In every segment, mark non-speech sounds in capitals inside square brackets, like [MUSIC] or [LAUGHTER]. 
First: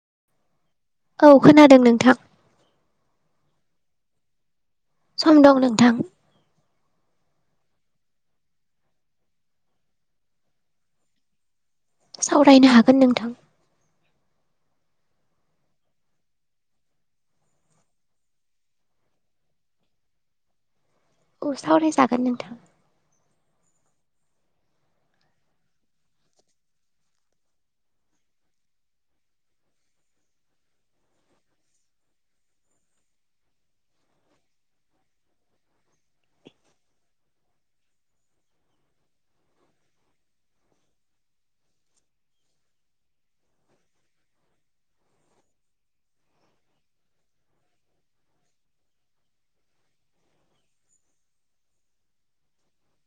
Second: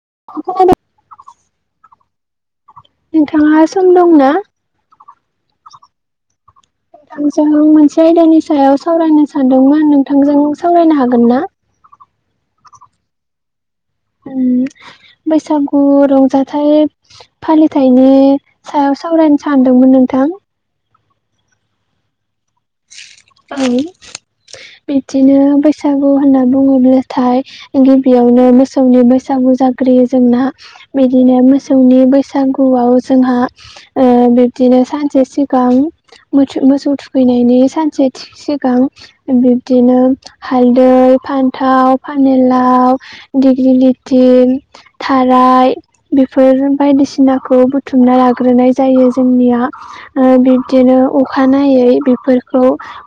[INAUDIBLE] औ खोनादों नोंथां। नोंथांङा सम दंना? सम दं नोंथां। नोंजों मोनसे आयदानि सायाव सावरायनो सानदोंमोन नोंथांजों सावरायनो हागोन ना। सावरायनो हागोन नोंथां। उम। बैसागु रंजाथाइ फालिथायाइनि सायाव सावरायनो सानदोंमोन। नोंथां। औ सावरायजागोन नोंथां ओं बिदिनो बैसागु होनना बुंङोब्लाथाय गिबियावनो मोसौनि बैसागु जाग्रोयो जोंना बिदिनो मोसौनि बैसागुआव जोंहा ओ बे दिनो सानसे सिगां मोसो मोसौ थुखैनायनि सानसे थि सिगां बिब्दिनो हालदै फान्थाव फानेलाव दिग्रि लिटि थाराय बेफोर बायदिसिनाखौ बुथुमना लाग्रोनाय जायो जोंनिया ओ बिब्दिनो अखानायै बेफोरखौ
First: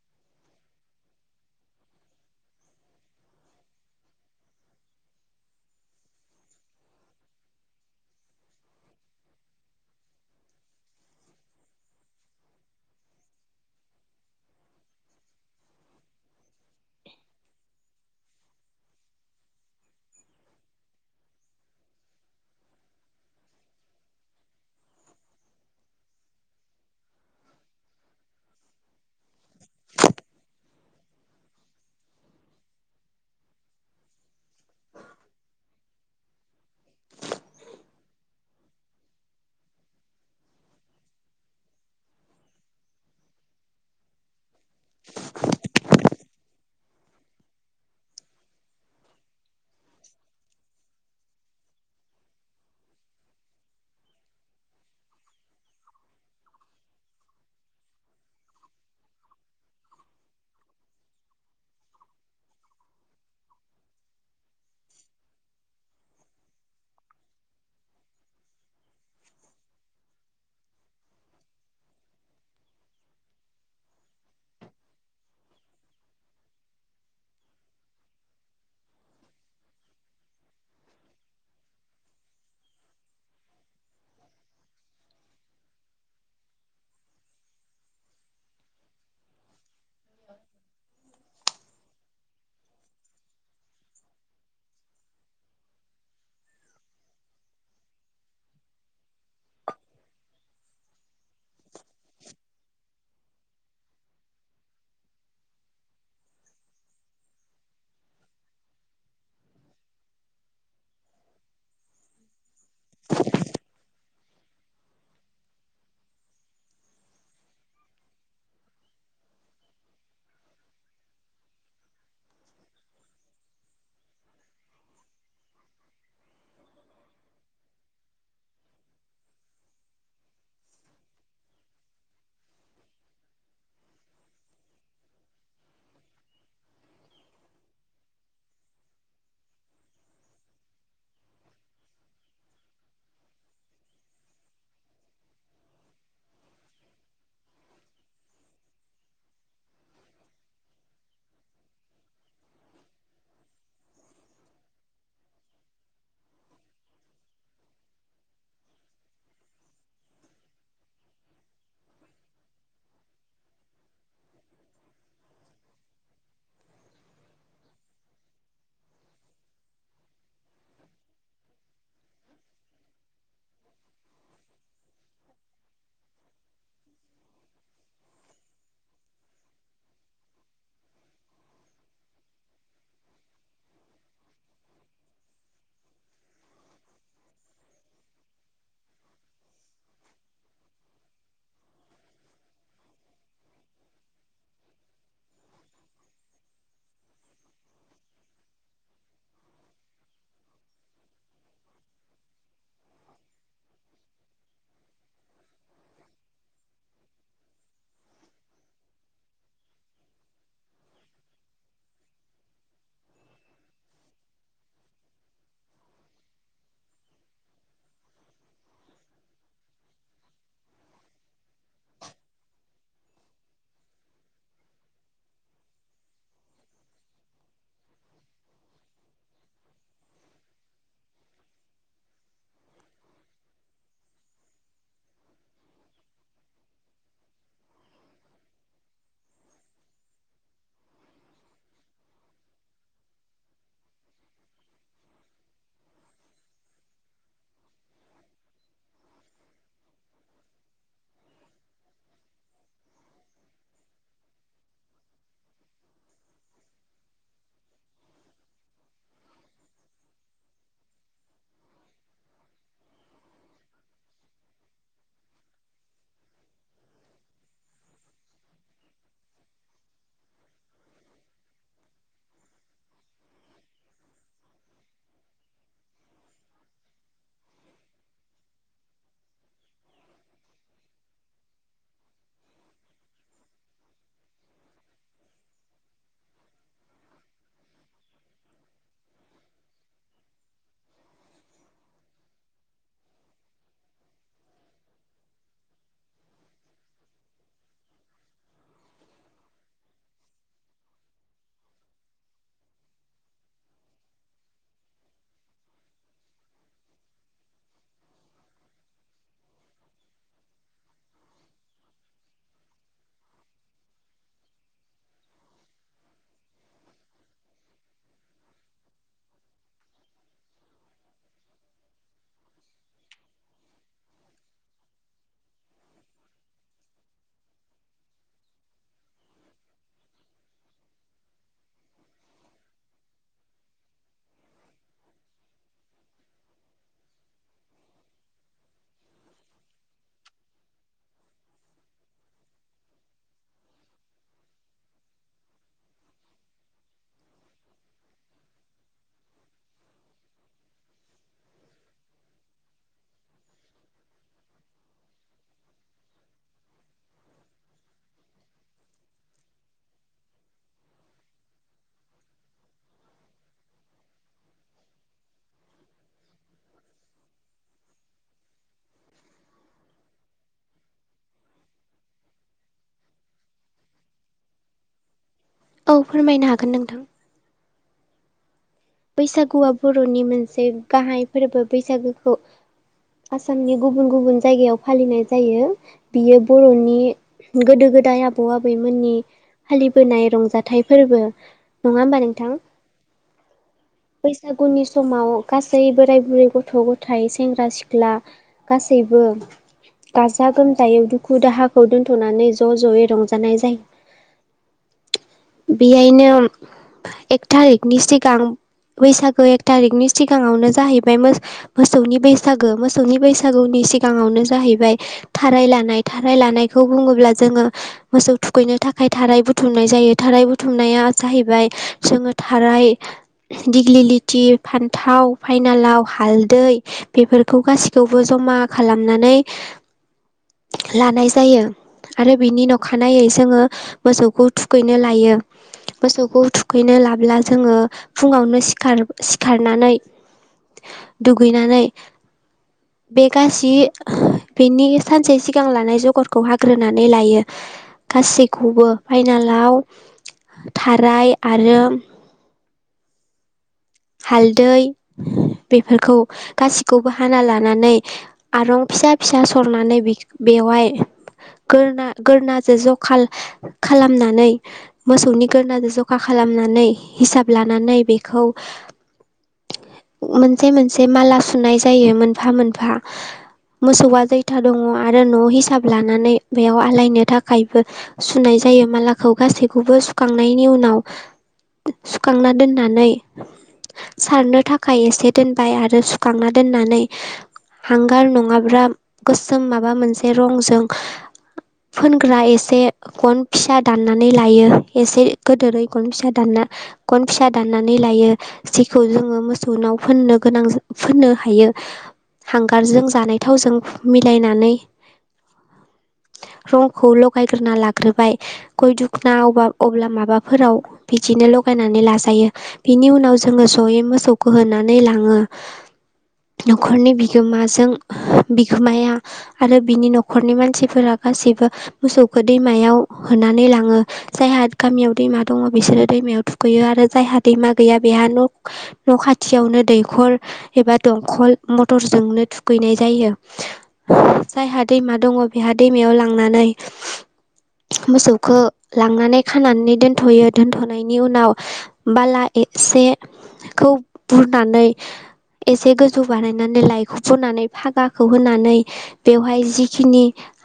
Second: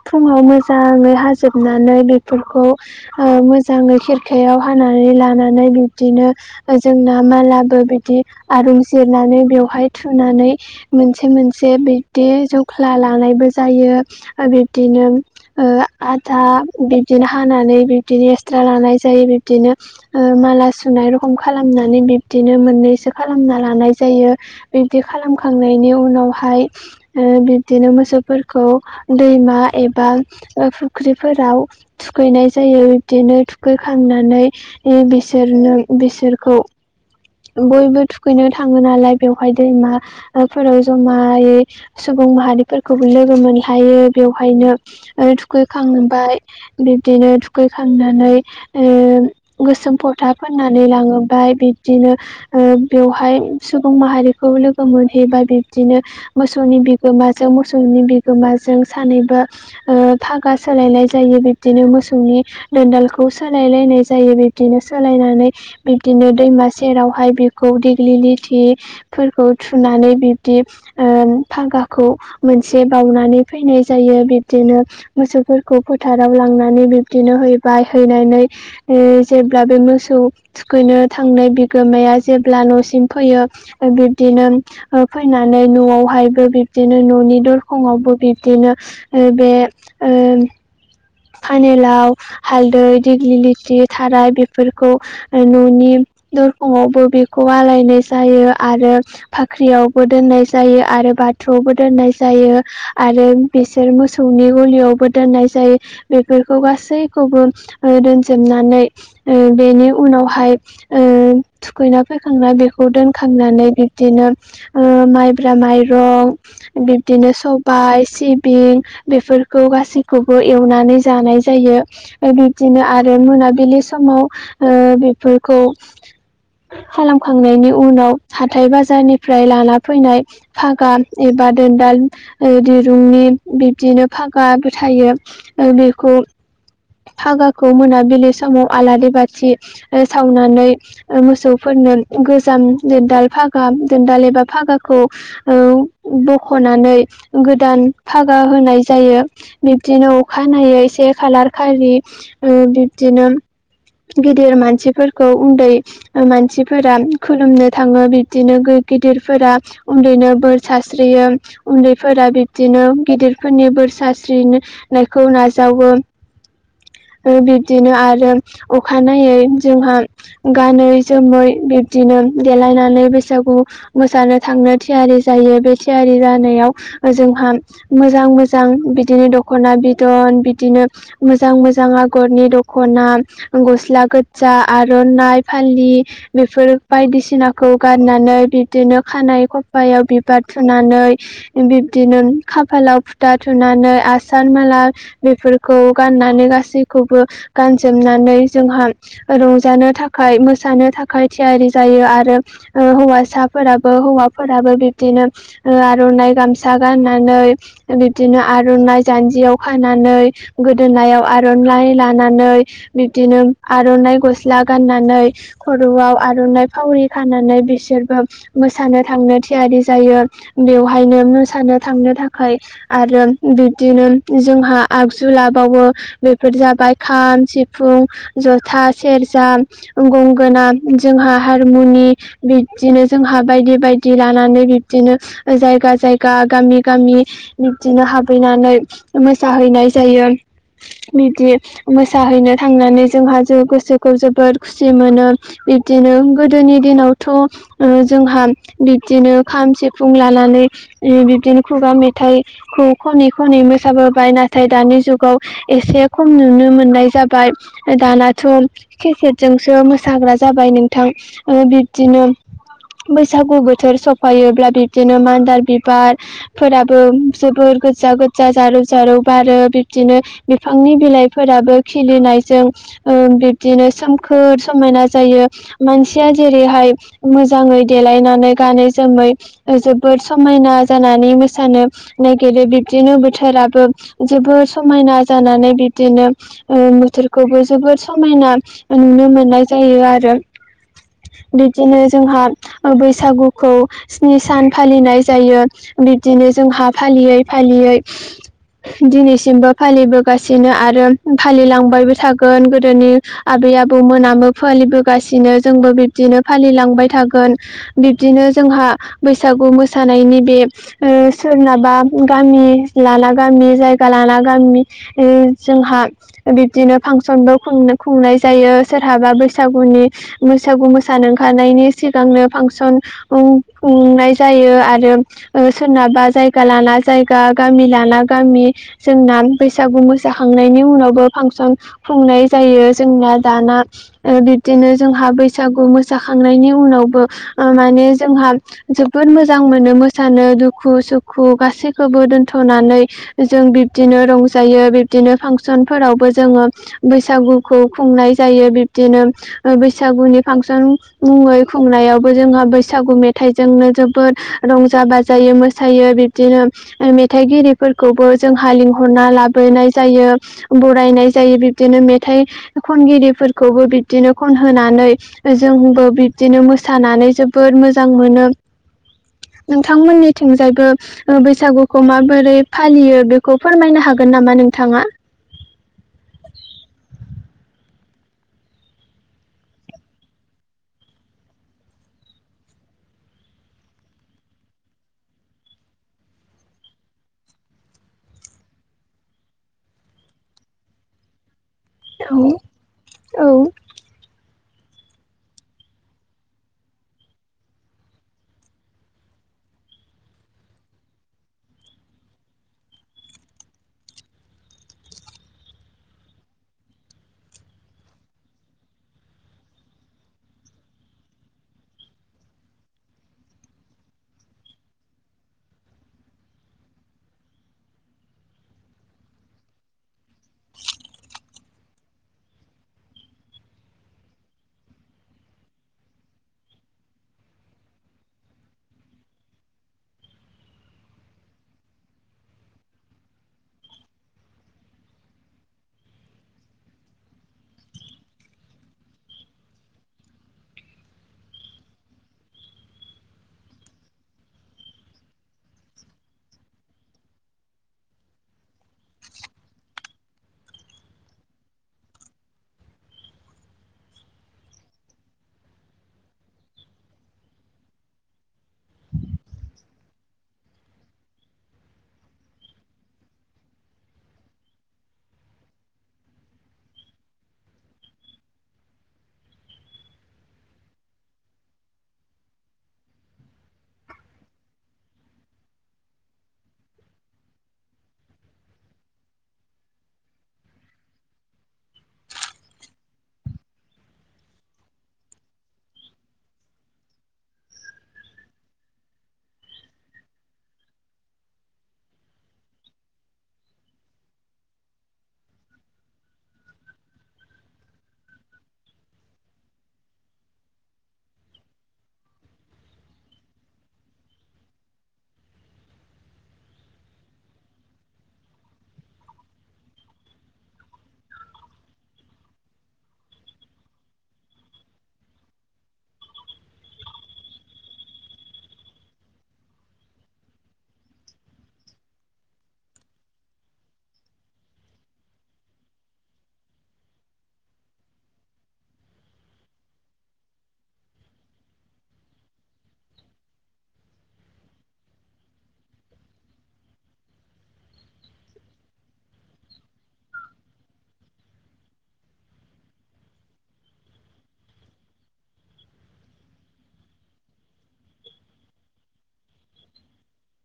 फुंङाव मोजांङै हाजोबनानै बेफोरखौ ओ मोजांङै खेरखायाव हानानै लानानै बिब्दिनो ओ जोंना मालाबो बिदि आरुं जिरनानै बेवहाय थु थुनानै मोनसे मोनसे बिब्दि जख्ला लानायबो जायो ओ बिब- दिनो ओ आधा बिबदिनो हानानै बिबदिनो एक्सट्रा लानाय जायो बिबदिनो ओ माला सुनाय रखम खालामनानै बिब्दिनो मोननैसो खालामना लानाय जायो । बिबदि खालामखांनायनि उनावहाय ओ बिब्दिनो मोसौफोरखौ दैमा एबा ओ फुख्रिफोराव थुखैनाय जायो बिब्दिनो थुखैखांनानै ओ बिसोरनो बिसोरखौ बयबो थुखैनो थांङो नालाय बेवहाय दैमा ओफोराव जमायै सुबुं माहारिफोरखौबो लोगो मोनलायो बेवहायनो ओ थुखैखांबाय बिबदिनो ओ थुखैखांनानै ओ गोसोम फथा फोननानै लांङोबाय बि दिनो ओ बेवहाय सुबुं माहारिखौ लोगो मोनहैबा बिबदिनो मोसौनि बिगोमाजों मोसौनि बिगोमाजों सानैबो ओ फागा सोलायलाय जायो बिब्दिनो मोसौनि दोनदालखौ सोलायलायनाय जायो बिब्दिनो सोलायनानै बिब्दिनो दैमा सेरावहाय बेखौ दिग्लिलिथिफोरखौ थुनानै बिब्दि ओ फागा खौ मोनसे बावनानै फैनाय जायो बिब्दिनो मोसौफोरखौ फोथाराव लांनानै बे बिब्दिनो हैबाय हैनानै ओ जेब्ला बे मोसौ थुखैनो थांनाय बि गोमाया जेब्ला न'सिम फैयो ओ बिब्दिनो ओ फैनानै न'आवहाय गोबिब दिनो न'नि दरखंआवबो बिब्दिनो ओ बे ओ फानेलाव हालदै दिग्लिलिथि थाराय बेफोरखौ ओ न'नि दरखंआवबो बेखौ आलायनाय जायो आरो भाख्रियावबो दोननाय जायो आरो बाथौआवबो दोननाय जायो आरो बिसोर मोसौनि गलियावबो दोननाय जायो। बेफोरखौ गासैखौबो ओ दोनजोबनानै ओ बेनि उनावहाय ओ ओ थुखैना फैखांना बेखौ दोनखांनानै बिब्दिनो ओ माइब्रा माइरं बिब्दिनो सबाय सिबिं बेफोर खौ गासैखौबो एवनानै जानाय जायो ओ बिब्दिनो आरो मोनाबिलि समाव ओ बेफोरखौ खालामखांनायनि उनाव हाथाय बाजारनिफ्राय लाना फैनाय फागा ए बा दोनदाल ओ दिरुंनि बिबदिनो फागाबो थायो ओ बे खौ फागाखौ मोनाबिलि समाव आलारि बाथि ओ सावनानै ओ मोसौफोर नो गोजाम दोनदाल फागा दोनदाल एबा फागाखौ औ बखना नै गोदान फागा होनाय जायो बिबदिनो अखानायै से खालार खालि ओ बिबदिनो गेदिर मानसिफोरखौ उन्दै ओ मानसिफोरा खुलुमनो थाङो बिबदिनो गो- गिदिरफोरा उन्दैनो बोर सास्रियो उन्दैफोरा बिब्दिनो गिदिरफोरनि बो- बोर सास्रिनो-नायखौ नाजावो। ओ बिब्दिनो आरो अखानायै जोंहा गानै जोमै बि दिनो देलायनानै बैसागु मोसानो थांनो थियारि जायो बे थियारि जानायाव ओजोंहा मोजां मोजां बिदिनो दखना बिदन बिदिनो मोजां मो जां आगरनि दख'ना गस्ला गोज्जा आर'नाइ फालि बेफोर बायदिसिनाखौ गारनानै बिब्दिनो खानाय खफायाव बिबार थुनानै बि- बिदिनो खाफालाव फुथा थुनानै आसान माला बेफोरखौ गाननानै गा सैखौबो गानजोबनानै जोंहा रंजानो थाखाय मोसानो थाखाय थियारि जायो आरो हौवासाफोराबो हौवाफोराबो बिबदिनो आर'नाइ गामसा गाननानै बिदिनो आर'नाइ जान्जियाव खानानै गोदोनायाव आर'नाइ लानानै बिबदिनो आर'नाइ गस्ला गाननानै खर'आव आर' नाइ फावरि खानानै बिसोरबो मोसानो थांनो थियारि जायो बेवहायनो मोसानो थांनो थाखाय आरो बिब्दिनो जोंहा आगजु लाबावो। बेफोर जाबाय खाम, सिफुं, जथा, सेरजा, गंगोना जों हा हारमुनि बिबदिनो जोंहा बायदि बायदि लानानै बिदिनो जायगा जायगा गामि गामि बिब्दिनो हाबहैनानै मोसाहैनाय जायो। बिदि मोसाहैनो थांनानै जोंहा ज गोसोखौ जोबोर खुसि मोनो। बिब्दिनो गोदोनि दिनावथ' जोंहा बिब्दिनो खाम, सिफुं लानानै बिबदिनो खुगा मेथाइखौ खनै खनै मोसाबोबाय नाथाय दानि जुगाव एसे खम नुनो मोननाय जाबाय दानाथ' केसेटजों मोसाग्रा जाबाय नोंथां बिब्दिनो बैसागु बोथोर सफायोब्ला बिब्दिनो मान्दार बिबारफोराबो जोबोर गोजा गोजा जारौ जारौ बारो बिबदिनो बिफांनि बिलाइफोराबो खिलिनायजों बिब्दिनो सोमखोर समायना जायो। मानसिया जेरैहाय मोजाङै देलायनानै गानै जोमै जोबोद सम समायना जानानै मोसानो नागिरो बिब्दिनो बोथोराबो जोबोर समायना जानानै बिबदिनो बोथोरखौबो जोबोद समायना नुनो मोननाय जायो आरो। औ बिदिनो जोंहा बैसागुखौ स्नि सान फालिनाय जायो बिब्दिनो जोंहा फालियै फालियै दिनैसिमबो फालिबो गासिनो आरो फालिलांबायबो थागोन गोदोनि आबै आबौ मोनामो फालिबोगासिनो जोंबो बिब्दिनो फालिलांबाय थागोन बिब्दिनो जोंहा बैसागु मोसानायनि नैबे सोरनाबा गामि लाना गामि जायगा लाना गामि जोंहा बिबदिनो फांसनबो खुंनाय जायो सोरहाबा बैसागुनि बैसागु मोसानो ओंखारनायनि सिगांनो फांसन खुंनाय जायो। आरो सोरनाबा जायगा लाना जायगा गामि लाना गामि जोंना बैसागु मोसाखांनायनि उनावबो फांसन खुंनाय जायो। जोंना दाना बि बिदिनो जोंहा बैसागु मोसाखांनायनि उनावबो माने जोंहा जोबोद मोजां मोनो मोसानो दुखु सुखु गासैखौबो दोनथ'नानै जों बिबदिनो रं जायो बिब्दिनो फांसनफोरावबो जोङो बैसागुखौ खुंनाय जायो। बिब्दिनो बैसागुनि फांसन मुङै खुंनायावबो जोंहा बैसागु मेथाइजोंनो जोबोद रंजा बाजायो मोसायो बिबदिनो मेथाइगिरिफोरखौबो जोंहा लिंहरना लाबो नाय जायो बरायनाय जायो बिबदिनो मेथाइ खनगिरिफोरखौबो बिदिनो ख होनानै जोंबो बिब्दिनो मोसानानै जोबोद मोजां मोनो। नोंथांमोननिथिंजायबो बैसागुखौ माबोरै फालियो बेखौ फोरमायनो हागोन। गोन नामा नोंथाङा। औ फोरमायनो हागोन नोंथां। बैसागुआ बर'नि मोनसे गाहाय फोरबो बैसागुखौ आसामनि गुबुन गुबुन जायगायाव फालिनाय जायो बियो बर'नि गोदो गोदाय आबौ आबैमोननि फालिबोनाय रंजाथाइ फोरबो नङा होमबा नोंथां औ बैसागुनि समाव गासै बोराय बुरै गथ' गथाय सेंग्रा सिख्ला गासैबो गाजा गोमजायै दुखु दाहाखौ दोन्थ'नानै ज' ज'यै रंजानाय जायो बेहायनो एक थारिखनि सिगां बैसागो एक थारिखनि सिगाङावनो जाहैबाय मो मोसौनि बैसागो मोसौनि बैसागु नि सिगाङावनो जाहैबाय थाराय लानाय थाराय लानायखौ बुङोब्ला जोङो मोसौ थुखैना थाखाय थाराय बुथुमनाय जायो थाराय बुथुमनाया जाहैबाय जोङो थाराय दिग्लि लिथि फान्थाव फाइनालाव हालदै बेफोरखौ गासिखौबो ज मा खालामनानै लानाय जायो आरो बिनि अखानायै जोङो मोसौखौ थुखैनो लायो मोसौखौ थुखैनो लाब्ला जोङो फुङावनो सिखार सिखारनानै दुगैनानै बे गासै बेनि सानसे सिगां लानाय जगरखौ हाग्रोनानै लायो गासैखौबो फाइनालाव थाराय आरो हालदै बेफोरखौ गासिखौबो हाना लानानै आरं फिसा फिसा सरनानै बेवाय गोरना गोरनाजों जखा खालामनानै मोसौनि गोरनाजों जखा खा खालामनानै हिसाब लानानै बेखौ मोनसे मोनसे माला सुनाय जायो मोनफा मोनफा मोसौआ जैथा दङ आरो न' हिसाब लानानै बेयाव आलायनो थाखायबो सुनाय जायो मालाखौ गासैखौबो सुखांनायनि उनाव सुखांना दोननानै सारनो थाखाय एसे दोनबाय आरो सुखांना दोननानै हांगार नङाब्ला गोसोम माबा मोनसे रंजों फोनग्रा एसे गन फिसा दाननानै लायो एसे गोदोरै गन फिसा दानना गन फिसा दाननानै लायो जिखौ जोङो मोसौ नाव फोननो गोनां फोननो हायो हांगारजों जानाय थावजों मिलायनानै रंखौ लगायग्रोना लाग्रोबाय गय दुखुना अबा अब्ला माबाफोराव बिदिनो ल गानानै लाजायो बिनि उनाव जोङो जयै मोसौखौ होनानै लाङो न'खरनि बिगोमाजों बिगोमाया आरो बिनि न'खरनि मानसिफोरा गासैबो मोसौखौ दैमायाव होनानै लाङो जायहा गामियाव दैमा दङ बिसोरो दैमायाव थु खैयो आरो जायहा दैमा गैया बेहा न' न' खाथियावनो दैखर एबा दंखल मथरजोंनो थुखैनाय जायो जायहा दैमा दङ बेहा दैमायाव लांनानै नै मोसौखो लांनानै खानानै दोनथ'यो दोन्थ'नायनि उनाव बाला एसेखौ बुरनानै एसे गोजौ बानायनानै लाइखौ फुनानै फागाखौ होनानै बेवहाय जिखिनि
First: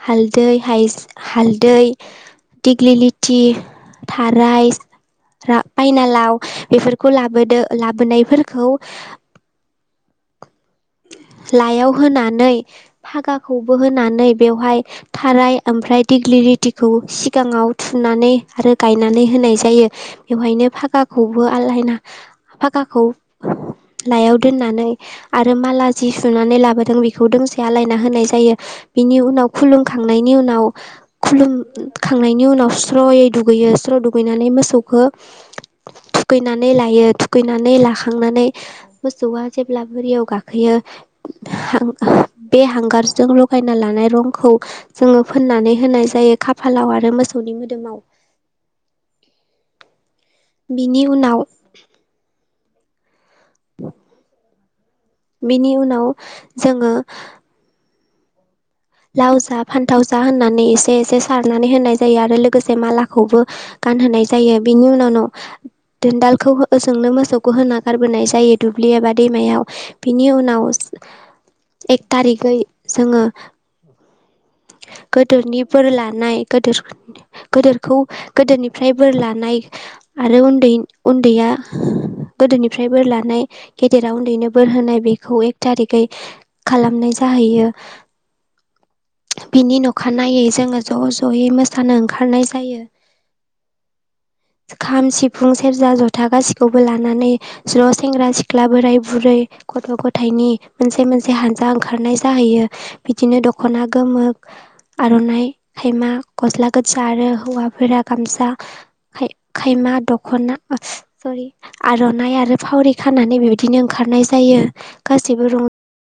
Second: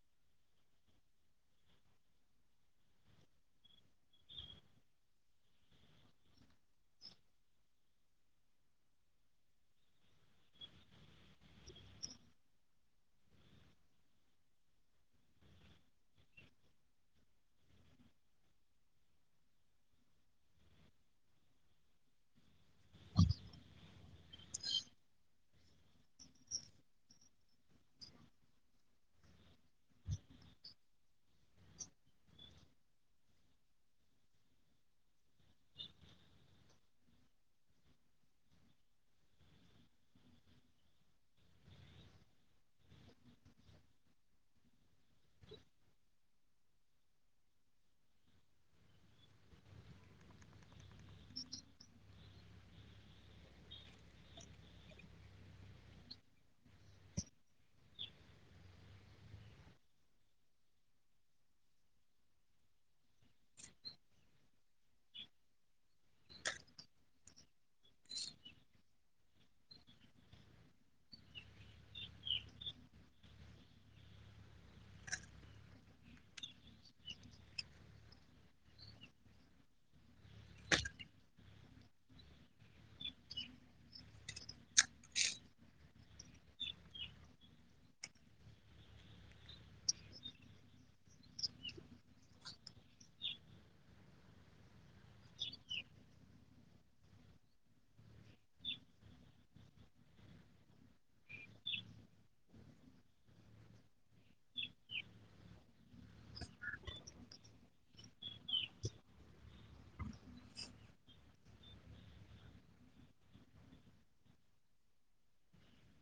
हालदै हाइज हालदै दिग्लि लिथि थाराइ रा फायनालाव बेफोरखौ लाबोदो लाबोनायफोरखौ लायाव होनानै फागाखौबो होनानै बेवहाय थाराय ओमफ्राय दिगलि लिथिखौ सिगाङाव थुनानै आरो गायनानै होनाय जायो बेवहायनो फागा फागाखौबो आलायना फागाखौ लायाव दोननानै आरो माला जि सुनानै लाबोदों बेखौ दोंसे आलायना होनाय जायो बिनि उनाव खुलुमखांनायनि उनाव खुलुमखांनायनि उनाव स्र'यै दुगैयो स्र' दुगैनानै मोसौखौ थुखैनानै लायो थुखैनानै लाखांनानै मोसौआ जेब्ला बोरियाव गाखोयो [INAUDIBLE] बे हांगारजों लगायना लानाय रंखौ जोङो फोननानै होनाय जायो खा फालाव आरो मोसौनि मोदोमाव। बिनि उनाव बेनि उनाव जोङो लाव जा, फान्थाव जा होननानै एसे एसे सारनानै होनाय जायो आरो लोगोसे मालाखौबो गानहोनाय जायो। बेनि उनावनो दोनदालखौ ओजोंनो मोसौखौ होना गारबोनाय जायो दुब्लि एबा दैमायाव। बिनि उनाव एक थारिखै जोङो [INAUDIBLE] गोदोनि बोर लानाय गोदोर गोदोरखौ गोदोरनिफ्राय बोर लानाय आरो उन्दै उन्दैआ गोदोनिफ्राय बोर लानाय गेदेरा उन्दैनो बोर होनाय बेखौ एक थारिखै खालामनाय जा जाहैयो। बिनि न'खानायनायै जोङो ज' ज'यै मोसानो ओंखारनाय जायो। [INAUDIBLE] खाम सिफुं सेरजा जथा गासैखौबो लानानै ज' सेंग्रा सिख्ला बोराय बुरै गथ' गथायइनि मोनसे मोनसे हानजा ओंखारनाय जाहैयो बिदिनो दख'ना गोमो आर'नाइ खायमा गस्ला गोजा आरो हौवाफोरा गामसा खाय खाय मा दख'ना सरि आर'नाइ आरो फावरि खानानै बेबायदिनो ओंखारनाय जायो। गासैबो रं